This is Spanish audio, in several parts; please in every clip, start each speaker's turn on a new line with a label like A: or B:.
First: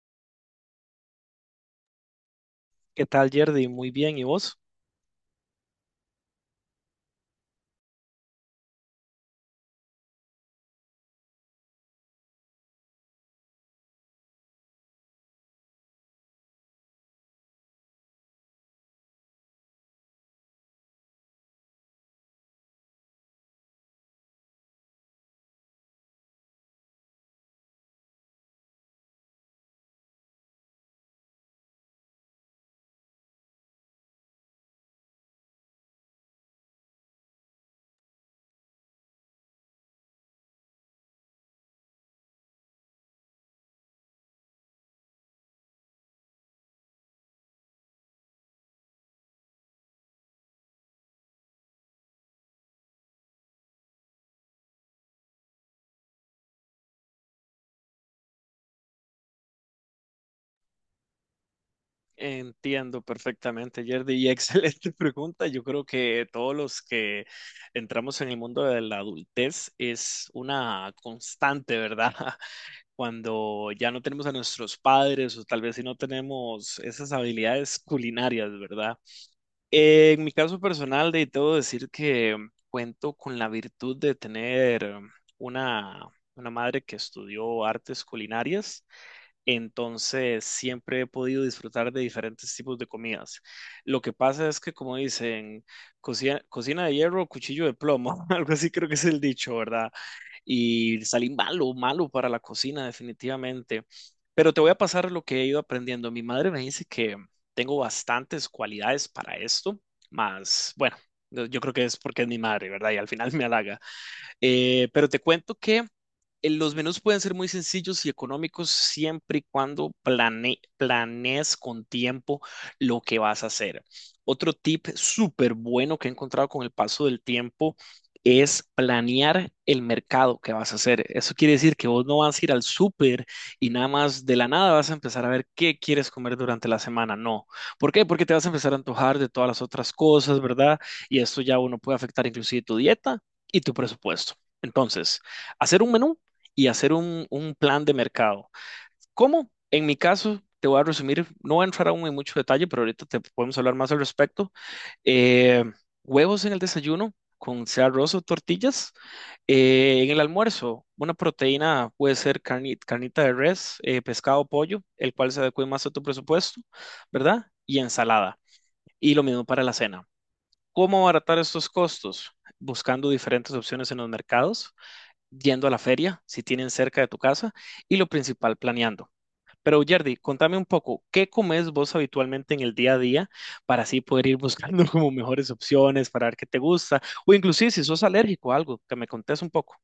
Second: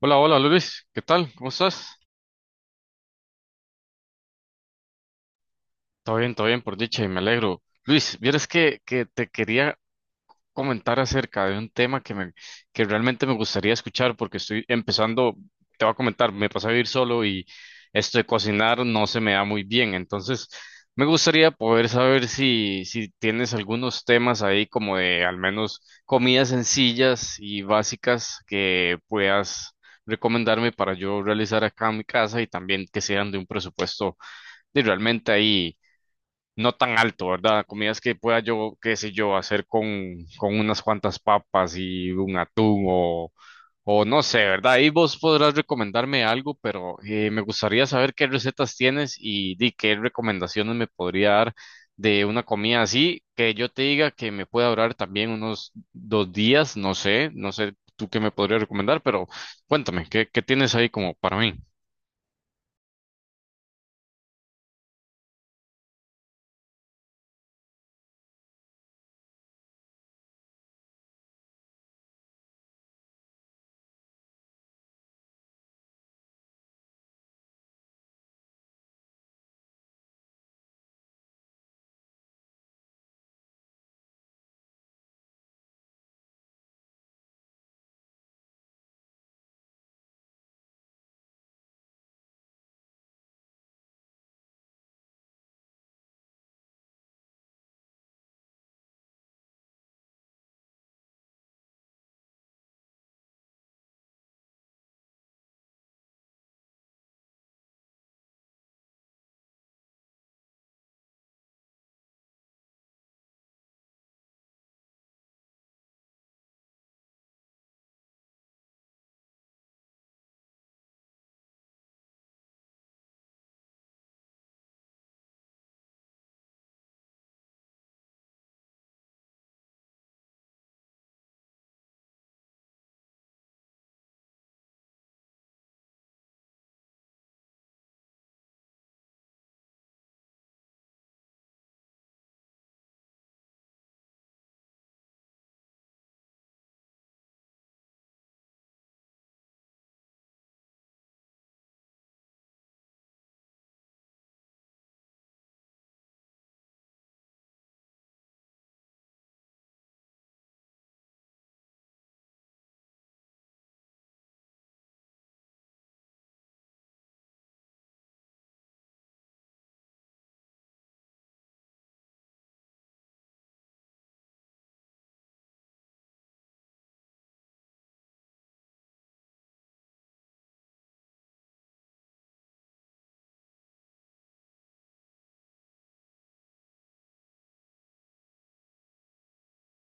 A: Hola, hola Luis, ¿qué tal? ¿Cómo estás?
B: ¿Qué tal, Yerdy? Muy bien, ¿y vos?
A: Todo bien, por dicha, y me alegro. Luis, vieras que te quería comentar acerca de un tema que que realmente me gustaría escuchar porque estoy empezando, te voy a comentar, me pasé a vivir solo y esto de cocinar no se me da muy bien, entonces me gustaría poder saber si tienes algunos temas ahí como de al menos comidas sencillas y básicas que puedas recomendarme para yo realizar acá en mi casa y también que sean de un presupuesto y realmente ahí no tan alto, ¿verdad? Comidas que pueda yo, qué sé yo, hacer con unas cuantas papas y un atún o no sé, ¿verdad? Ahí vos podrás recomendarme algo, pero me gustaría saber qué recetas tienes y, di qué recomendaciones me podría dar de una comida así, que yo te diga que me pueda durar también unos dos días, no sé, no sé tú qué me podrías recomendar, pero cuéntame, qué tienes ahí como para mí?
B: Entiendo perfectamente, Yerdy, y excelente pregunta. Yo creo que todos los que entramos en el mundo de la adultez es una constante, ¿verdad? Cuando ya no tenemos a nuestros padres o tal vez si no tenemos esas habilidades culinarias, ¿verdad? En mi caso personal, de debo decir que cuento con la virtud de tener una, una madre que estudió artes culinarias. Entonces, siempre he podido disfrutar de diferentes tipos de comidas. Lo que pasa es que, como dicen, cocina de hierro, cuchillo de plomo, algo así creo que es el dicho, ¿verdad? Y salí malo para la cocina, definitivamente. Pero te voy a pasar lo que he ido aprendiendo. Mi madre me dice que tengo bastantes cualidades para esto, más, bueno, yo creo que es porque es mi madre, ¿verdad? Y al final me halaga. Pero te cuento que los menús pueden ser muy sencillos y económicos siempre y cuando planees con tiempo lo que vas a hacer. Otro tip súper bueno que he encontrado con el paso del tiempo es planear el mercado que vas a hacer. Eso quiere decir que vos no vas a ir al súper y nada más de la nada vas a empezar a ver qué quieres comer durante la semana. No. ¿Por qué? Porque te vas a empezar a antojar de todas las otras cosas, ¿verdad? Y esto ya uno puede afectar inclusive tu dieta y tu presupuesto. Entonces, hacer un menú y hacer un plan de mercado. ¿Cómo? En mi caso, te voy a resumir, no voy a entrar aún en mucho detalle, pero ahorita te podemos hablar más al respecto. Eh, Huevos en el desayuno con sea arroz o tortillas. En el almuerzo, una proteína puede ser carnita de res, pescado, pollo, el cual se adecue más a tu presupuesto, ¿verdad? Y ensalada. Y lo mismo para la cena. ¿Cómo abaratar estos costos? Buscando diferentes opciones en los mercados, yendo a la feria, si tienen cerca de tu casa, y lo principal, planeando. Pero Yerdy, contame un poco, ¿qué comes vos habitualmente en el día a día para así poder ir buscando como mejores opciones, para ver qué te gusta? O inclusive si sos alérgico a algo, que me contés un poco.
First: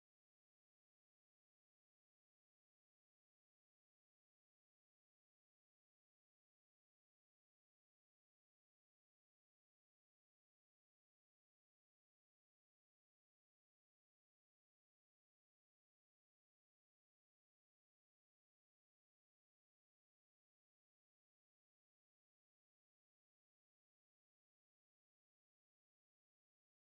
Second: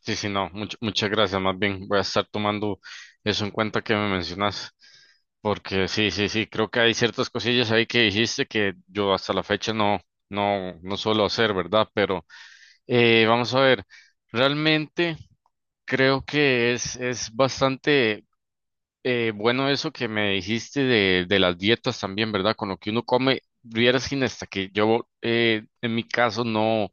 A: Sí, sí, no, muchas gracias. Más bien voy a estar tomando eso en cuenta que me mencionas, porque sí, sí, sí, creo que hay ciertas cosillas ahí que dijiste que yo hasta la fecha no suelo hacer, ¿verdad? Pero vamos a ver, realmente creo que es bastante. Bueno, eso que me dijiste de las dietas también, ¿verdad? Con lo que uno come, vieras, Gina, hasta que yo en mi caso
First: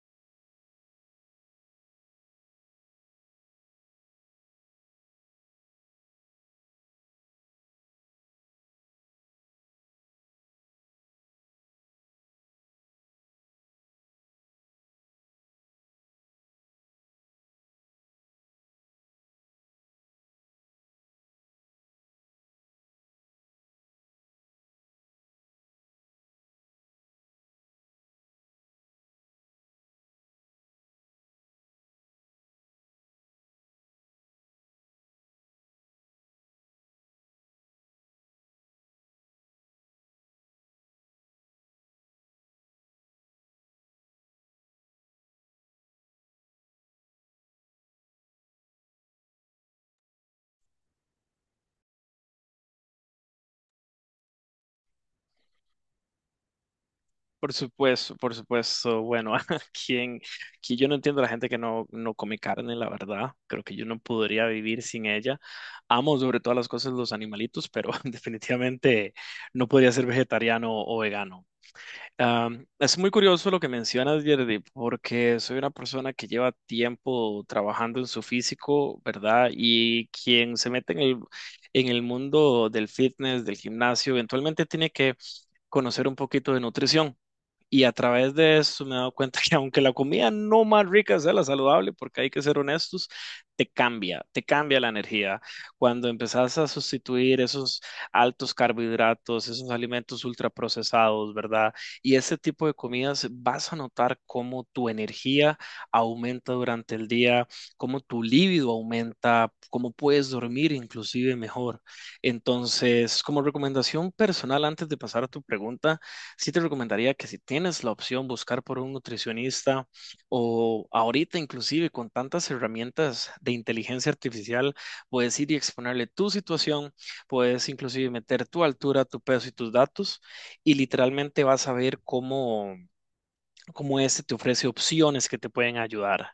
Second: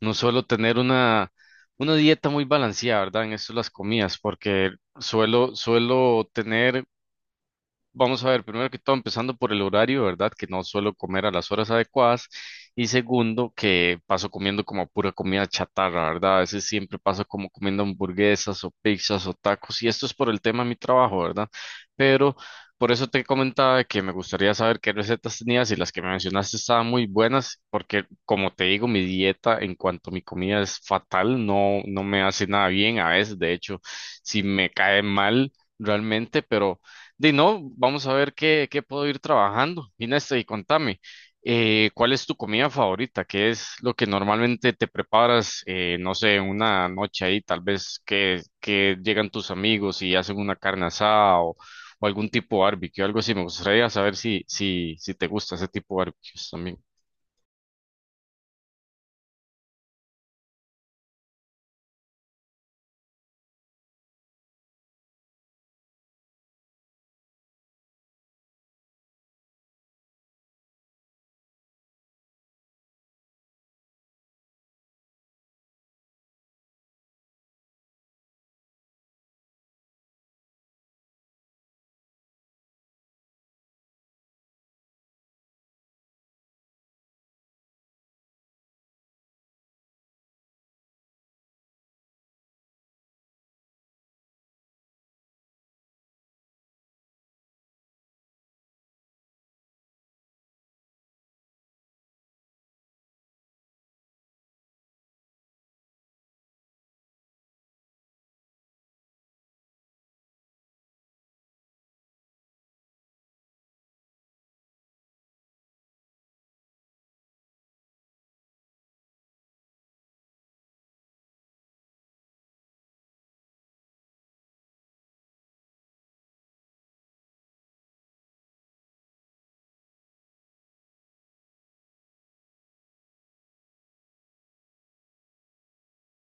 A: no suelo tener una dieta muy balanceada, ¿verdad? En esto de las comidas, porque suelo tener. Vamos a ver, primero que todo, empezando por el horario, ¿verdad? Que no suelo comer a las horas adecuadas. Y segundo, que paso comiendo como pura comida chatarra, ¿verdad? A veces siempre paso como comiendo hamburguesas o pizzas o tacos. Y esto es por el tema de mi trabajo, ¿verdad? Pero por eso te comentaba de que me gustaría saber qué recetas tenías y las que me mencionaste estaban muy buenas, porque como te digo, mi dieta en cuanto a mi comida es fatal, no, no me hace nada bien. A veces, de hecho, si me cae mal realmente, pero... De no, vamos a ver qué puedo ir trabajando. Inés, y contame, ¿cuál es tu comida favorita? ¿Qué es lo que normalmente te preparas, no sé, una noche ahí, tal vez que llegan tus amigos y hacen una carne asada o algún tipo de barbecue, algo así? Me gustaría saber si te gusta ese tipo de barbecues también.
B: Por supuesto, por supuesto. Bueno, quien, que yo no entiendo a la gente que no come carne, la verdad. Creo que yo no podría vivir sin ella. Amo sobre todas las cosas los animalitos, pero definitivamente no podría ser vegetariano o vegano. Es muy curioso lo que mencionas, Yerdy, porque soy una persona que lleva tiempo trabajando en su físico, ¿verdad? Y quien se mete en en el mundo del fitness, del gimnasio, eventualmente tiene que conocer un poquito de nutrición. Y a través de eso me he dado cuenta que aunque la comida no más rica sea la saludable, porque hay que ser honestos, te cambia la energía. Cuando empezás a sustituir esos altos carbohidratos, esos alimentos ultraprocesados, ¿verdad? Y ese tipo de comidas, vas a notar cómo tu energía aumenta durante el día, cómo tu libido aumenta, cómo puedes dormir inclusive mejor. Entonces, como recomendación personal, antes de pasar a tu pregunta, sí te recomendaría que si tienes la opción buscar por un nutricionista o ahorita inclusive con tantas herramientas de inteligencia artificial, puedes ir y exponerle tu situación, puedes inclusive meter tu altura, tu peso y tus datos y literalmente vas a ver cómo este te ofrece opciones que te pueden ayudar.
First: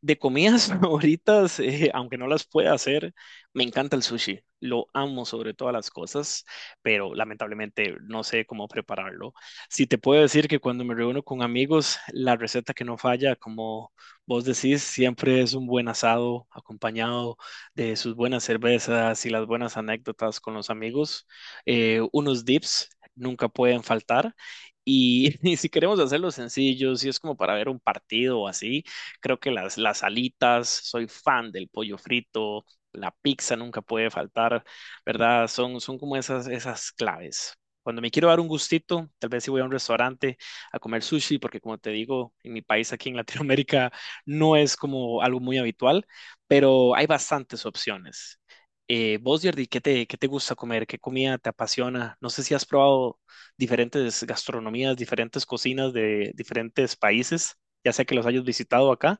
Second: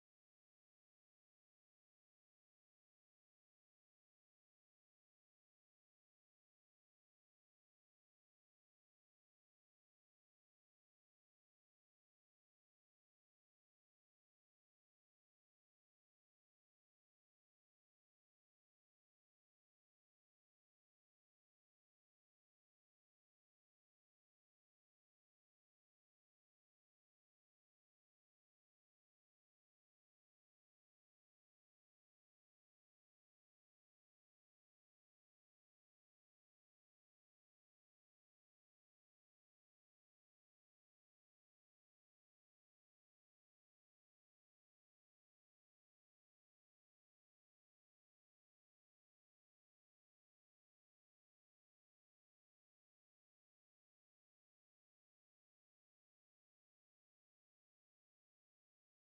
B: De comidas favoritas, aunque no las pueda hacer, me encanta el sushi. Lo amo sobre todas las cosas, pero lamentablemente no sé cómo prepararlo. Si te puedo decir que cuando me reúno con amigos, la receta que no falla, como vos decís, siempre es un buen asado acompañado de sus buenas cervezas y las buenas anécdotas con los amigos. Unos dips nunca pueden faltar. Y, y si queremos hacerlo sencillo, si es como para ver un partido o así, creo que las alitas, soy fan del pollo frito, la pizza nunca puede faltar, ¿verdad? Son como esas claves. Cuando me quiero dar un gustito, tal vez si voy a un restaurante a comer sushi, porque como te digo, en mi país aquí en Latinoamérica no es como algo muy habitual, pero hay bastantes opciones. Vos, Jordi, qué te gusta comer? ¿Qué comida te apasiona? No sé si has probado diferentes gastronomías, diferentes cocinas de diferentes países, ya sea que los hayas visitado acá,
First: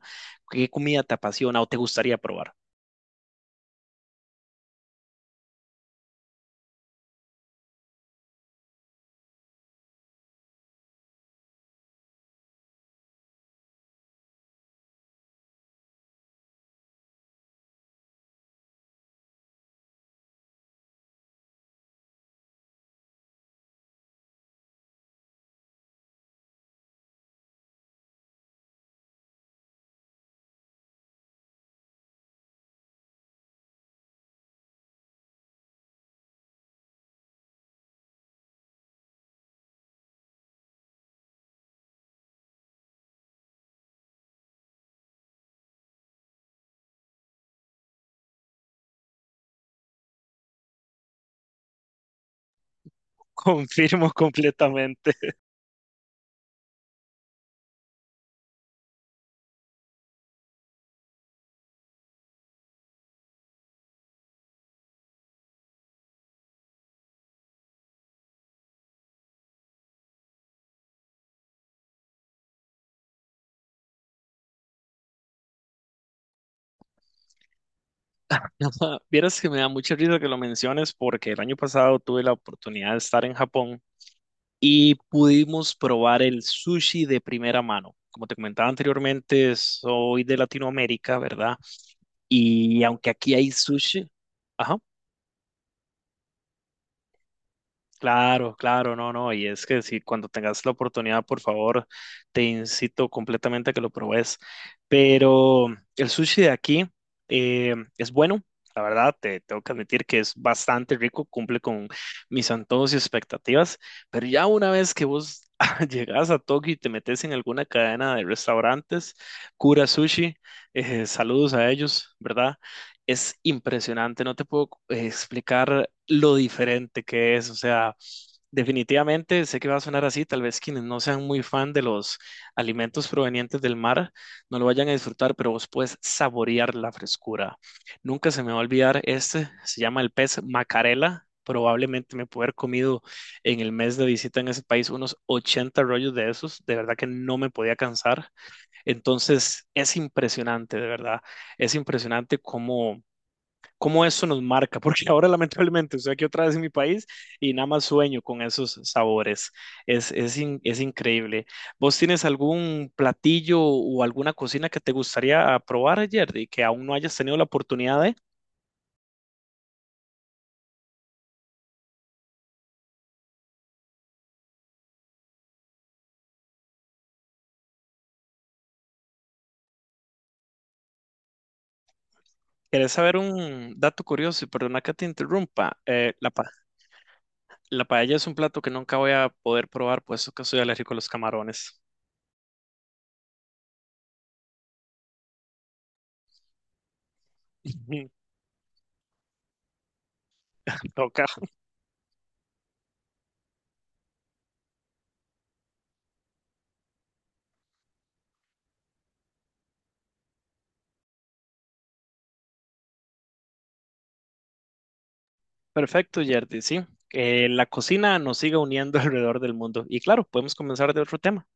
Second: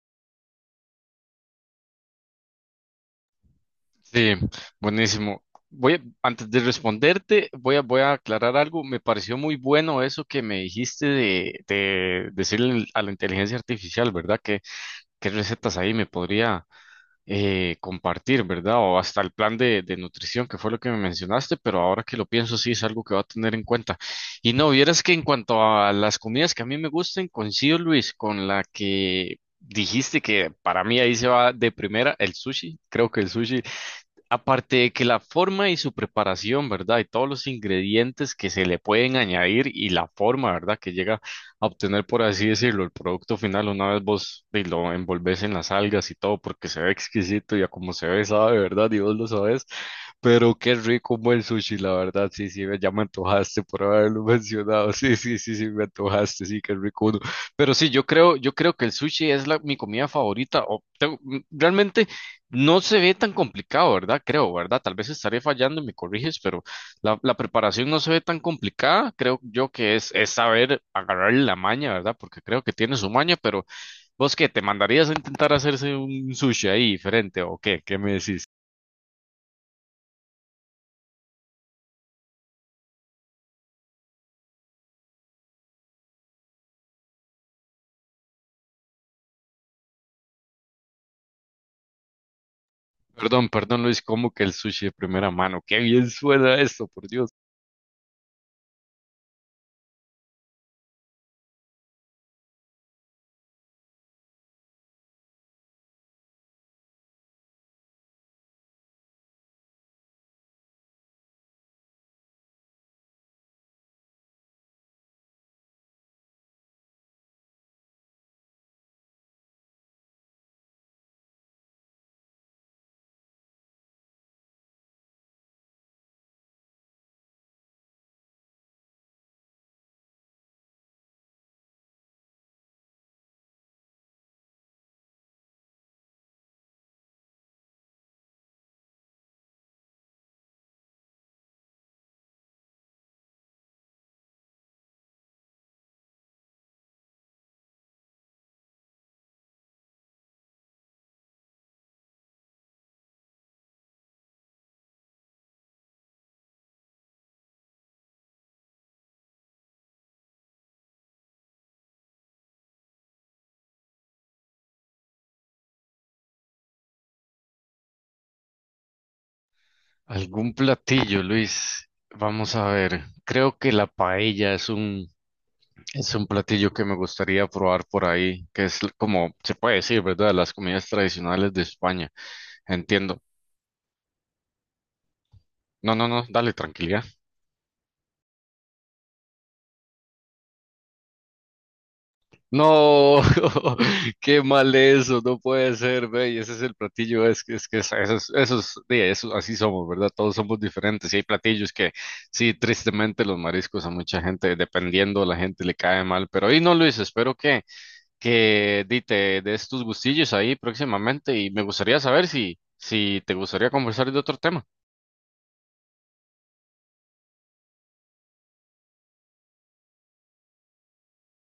B: ¿qué comida te apasiona o te gustaría probar?
A: Sí, buenísimo. Voy a- Antes de responderte, voy a aclarar algo. Me pareció muy bueno eso que me dijiste de decirle a la inteligencia artificial, ¿verdad? Qué recetas ahí me podría compartir? ¿Verdad? O hasta el plan de nutrición, que fue lo que me mencionaste, pero ahora que lo pienso, sí es algo que va a tener en cuenta. Y no, vieras que en cuanto a las comidas que a mí me gusten, coincido, Luis, con la que dijiste que para mí ahí se va de primera el sushi. Creo que el sushi, aparte de que la forma y su preparación, ¿verdad? Y todos los ingredientes que se le pueden añadir y la forma, ¿verdad? Que llega a obtener, por así decirlo, el producto final una vez vos y lo envolves en las algas y todo, porque se ve exquisito y a como se ve, sabe, ¿verdad? Y vos lo sabes. Pero qué rico un buen sushi, la verdad, sí, sí, ya me antojaste por
B: Confirmo
A: haberlo mencionado,
B: completamente.
A: sí, sí, sí, sí, me antojaste, sí, qué rico uno. Pero sí, yo creo que el sushi es mi comida favorita, o tengo- mm, realmente no se ve tan complicado, ¿verdad? Creo, ¿verdad? Tal vez estaré fallando y me corriges, pero la preparación no se ve tan complicada, creo yo que es saber agarrar la maña, ¿verdad? Porque creo que tiene su maña, pero ¿vos qué, te mandarías a intentar hacerse un sushi ahí diferente o qué? ¿Qué me decís?
B: Vieras que me da mucha risa que lo menciones porque el año pasado tuve la oportunidad de estar en Japón y pudimos probar el sushi de primera mano. Como te comentaba anteriormente, soy de Latinoamérica, ¿verdad? Y aunque aquí
A: Perdón,
B: hay
A: perdón Luis,
B: sushi,
A: ¿cómo que el
B: ajá.
A: sushi de primera mano? Qué bien suena esto, por Dios.
B: Claro, no, y es que si cuando tengas la oportunidad, por favor, te incito completamente a que lo pruebes. Pero el sushi de aquí es bueno, la verdad, te tengo que admitir que es bastante rico, cumple con mis antojos y expectativas, pero ya una vez que vos llegas a Tokio y te metes en alguna cadena de restaurantes, Kura Sushi, saludos a ellos, ¿verdad? Es impresionante, no te puedo explicar lo diferente que es, o sea, definitivamente, sé que va a sonar así, tal vez quienes no sean muy fan de los alimentos provenientes del mar no lo vayan a disfrutar, pero vos puedes saborear la frescura. Nunca se me va a olvidar, este se llama el pez macarela, probablemente me pude haber comido en el mes de visita en ese país unos 80 rollos de esos, de verdad que no me podía cansar. Entonces, es impresionante, de verdad, es impresionante cómo eso nos marca, porque ahora lamentablemente estoy aquí otra vez en mi país y nada más sueño con esos sabores. Es increíble. ¿Vos tienes algún platillo o alguna cocina que te gustaría probar, Jerry, que aún no hayas tenido la oportunidad de?
A: ¿Algún platillo, Luis? Vamos a ver. Creo que la paella es es un platillo que me gustaría probar por ahí, que es como se puede decir, ¿verdad? Las comidas tradicionales de España.
B: ¿Querés saber
A: Entiendo.
B: un dato curioso? Y perdona que te interrumpa.
A: No, no, no, dale, tranquilidad.
B: La paella es un plato que nunca voy a poder probar, puesto que soy alérgico a los camarones.
A: No, qué mal eso, no puede ser, ve, y ese es el platillo, es que eso sí, eso- así somos, ¿verdad? Todos somos diferentes, y hay
B: Toca.
A: platillos que sí, tristemente los mariscos a mucha gente, dependiendo, la gente le cae mal, pero ahí no, Luis, espero que di, te des tus gustillos ahí próximamente, y me gustaría saber si te gustaría conversar de otro tema.
B: Perfecto, Yerdy, sí. La cocina nos sigue uniendo alrededor del mundo. Y claro, podemos comenzar de otro tema.